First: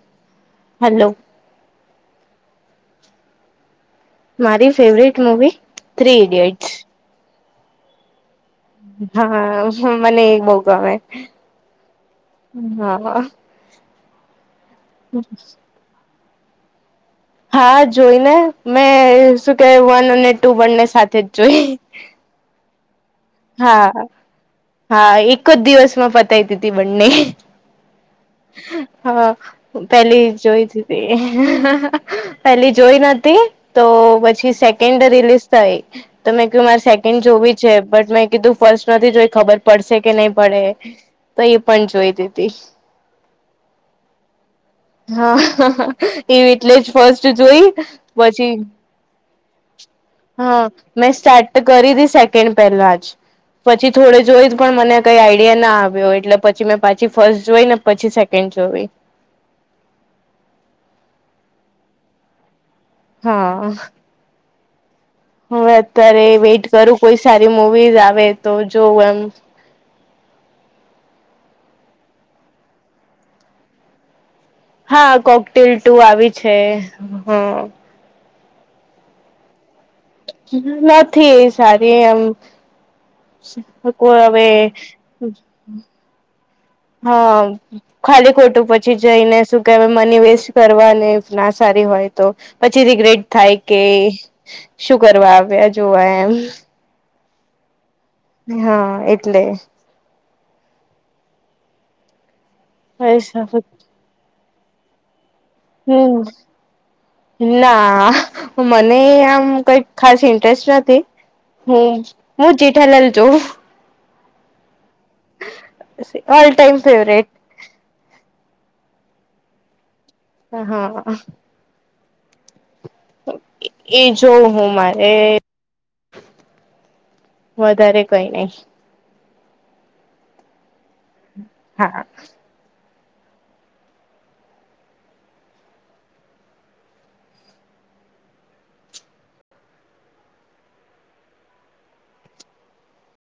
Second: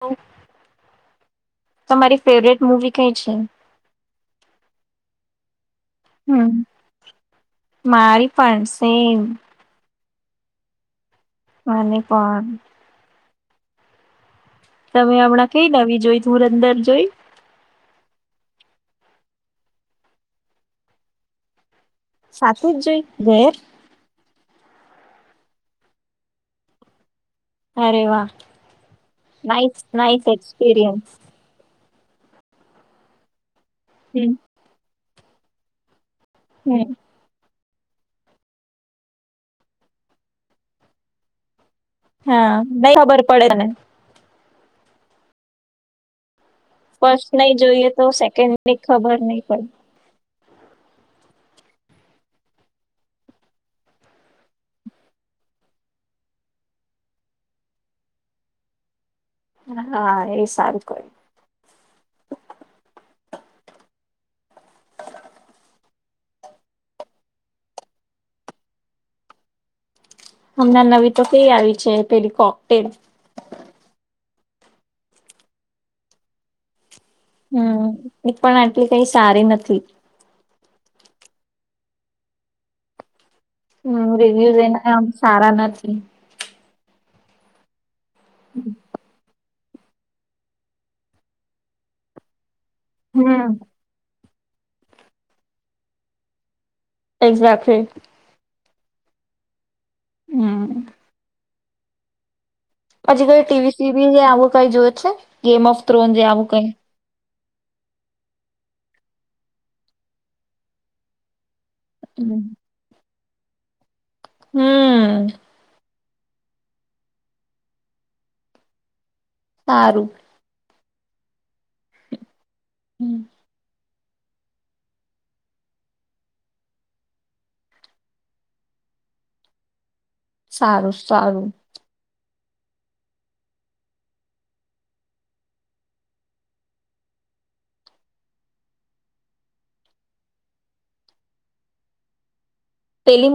લો [unintelligible] hello. તમારી favourite movie કઈ છે? મારી ફેવરેટ મુવી. થ્રી હમ ઇડિયટસ. મારી પણ સેમ. હા મને એ બહુ ગમે. મને પણ. હા હા. તમે હમણાં કઈ નવી જોઈ ધુરંધર જોઈ? હા જોઈ ને, મેં શું કેવાય વન અને ટુ બન્ને સાથે જ જોઈ. સાચું જ જોઈ ગયો હા હા એક જ દિવસમાં પતાય દીધી બન્ને. અરે વાહ હા, નાઈસ નાઈસ પેહલી જોઈ એક્સપિરિયન્સ. દીધી. પહેલી જોઈ નતી, તો હમ પછી સેકન્ડ રિલીઝ થઈ. તમે કે મારે હમ સેકન્ડ જોવી છે બટ મેં કીધું ફર્સ્ટ નથી જોઈ ખબર પડશે કે નહી પડે. તો એ પણ જોઈ દીધી. હા નઈ ખબર પડે તને હા. તો એટલે જ ફસ્ટ ફર્સ્ટ નહી જોઈ જોઈએ તો પછી સેકન્ડની ખબર નહી પડે. હા મેં સ્ટાર્ટ તો કરી દીધી સેકેન્ડ પહેલા જ. પછી થોડે જોઈ પણ મને કઈ આઈડિયા ના આવ્યો એટલે પછી મેં પાછી ફર્સ્ટ જોઈને પછી સેકેન્ડ જોવી. હા એ સારું કર્યું. હા હવે અત્યારે વેઇટ કરું કોઈ સારી મુવીઝ આવે તો જોવું એમ હમનેં નવી તો કઈ આવી છે પેલી કોકટેલ હા કોકટેલ ટુ આવી છે હમ એ પણ આટલી કઈ સારી નથી. નથી એ સારી એમ હમ કો હવે રિવ્યુઝ એના આમ સારા નથી. હા ખાલી ખોટું પછી જઈને શું હમ [unintelligible] શું કરવા આવ્યા જોવા એમ? એક્ઝેક્ટ હા એટલે હમ હછી કઈ ટીવી સિરિયલ આવું કઈ જોયું છે ગેમ ઓફ થ્રોન હમ જે આવું કઈ ના મને આમ કઈ ખાસ ઇન્ટરેસ્ટ નથી. હમ હું જેઠાલાલ જોવ. હમ ઓલ ટાઈમ ફેવરેટ સારું હ હા હમ એ જોઉ હું મારે વધારે કઈ નઈ સારું સારું હા [inaudible]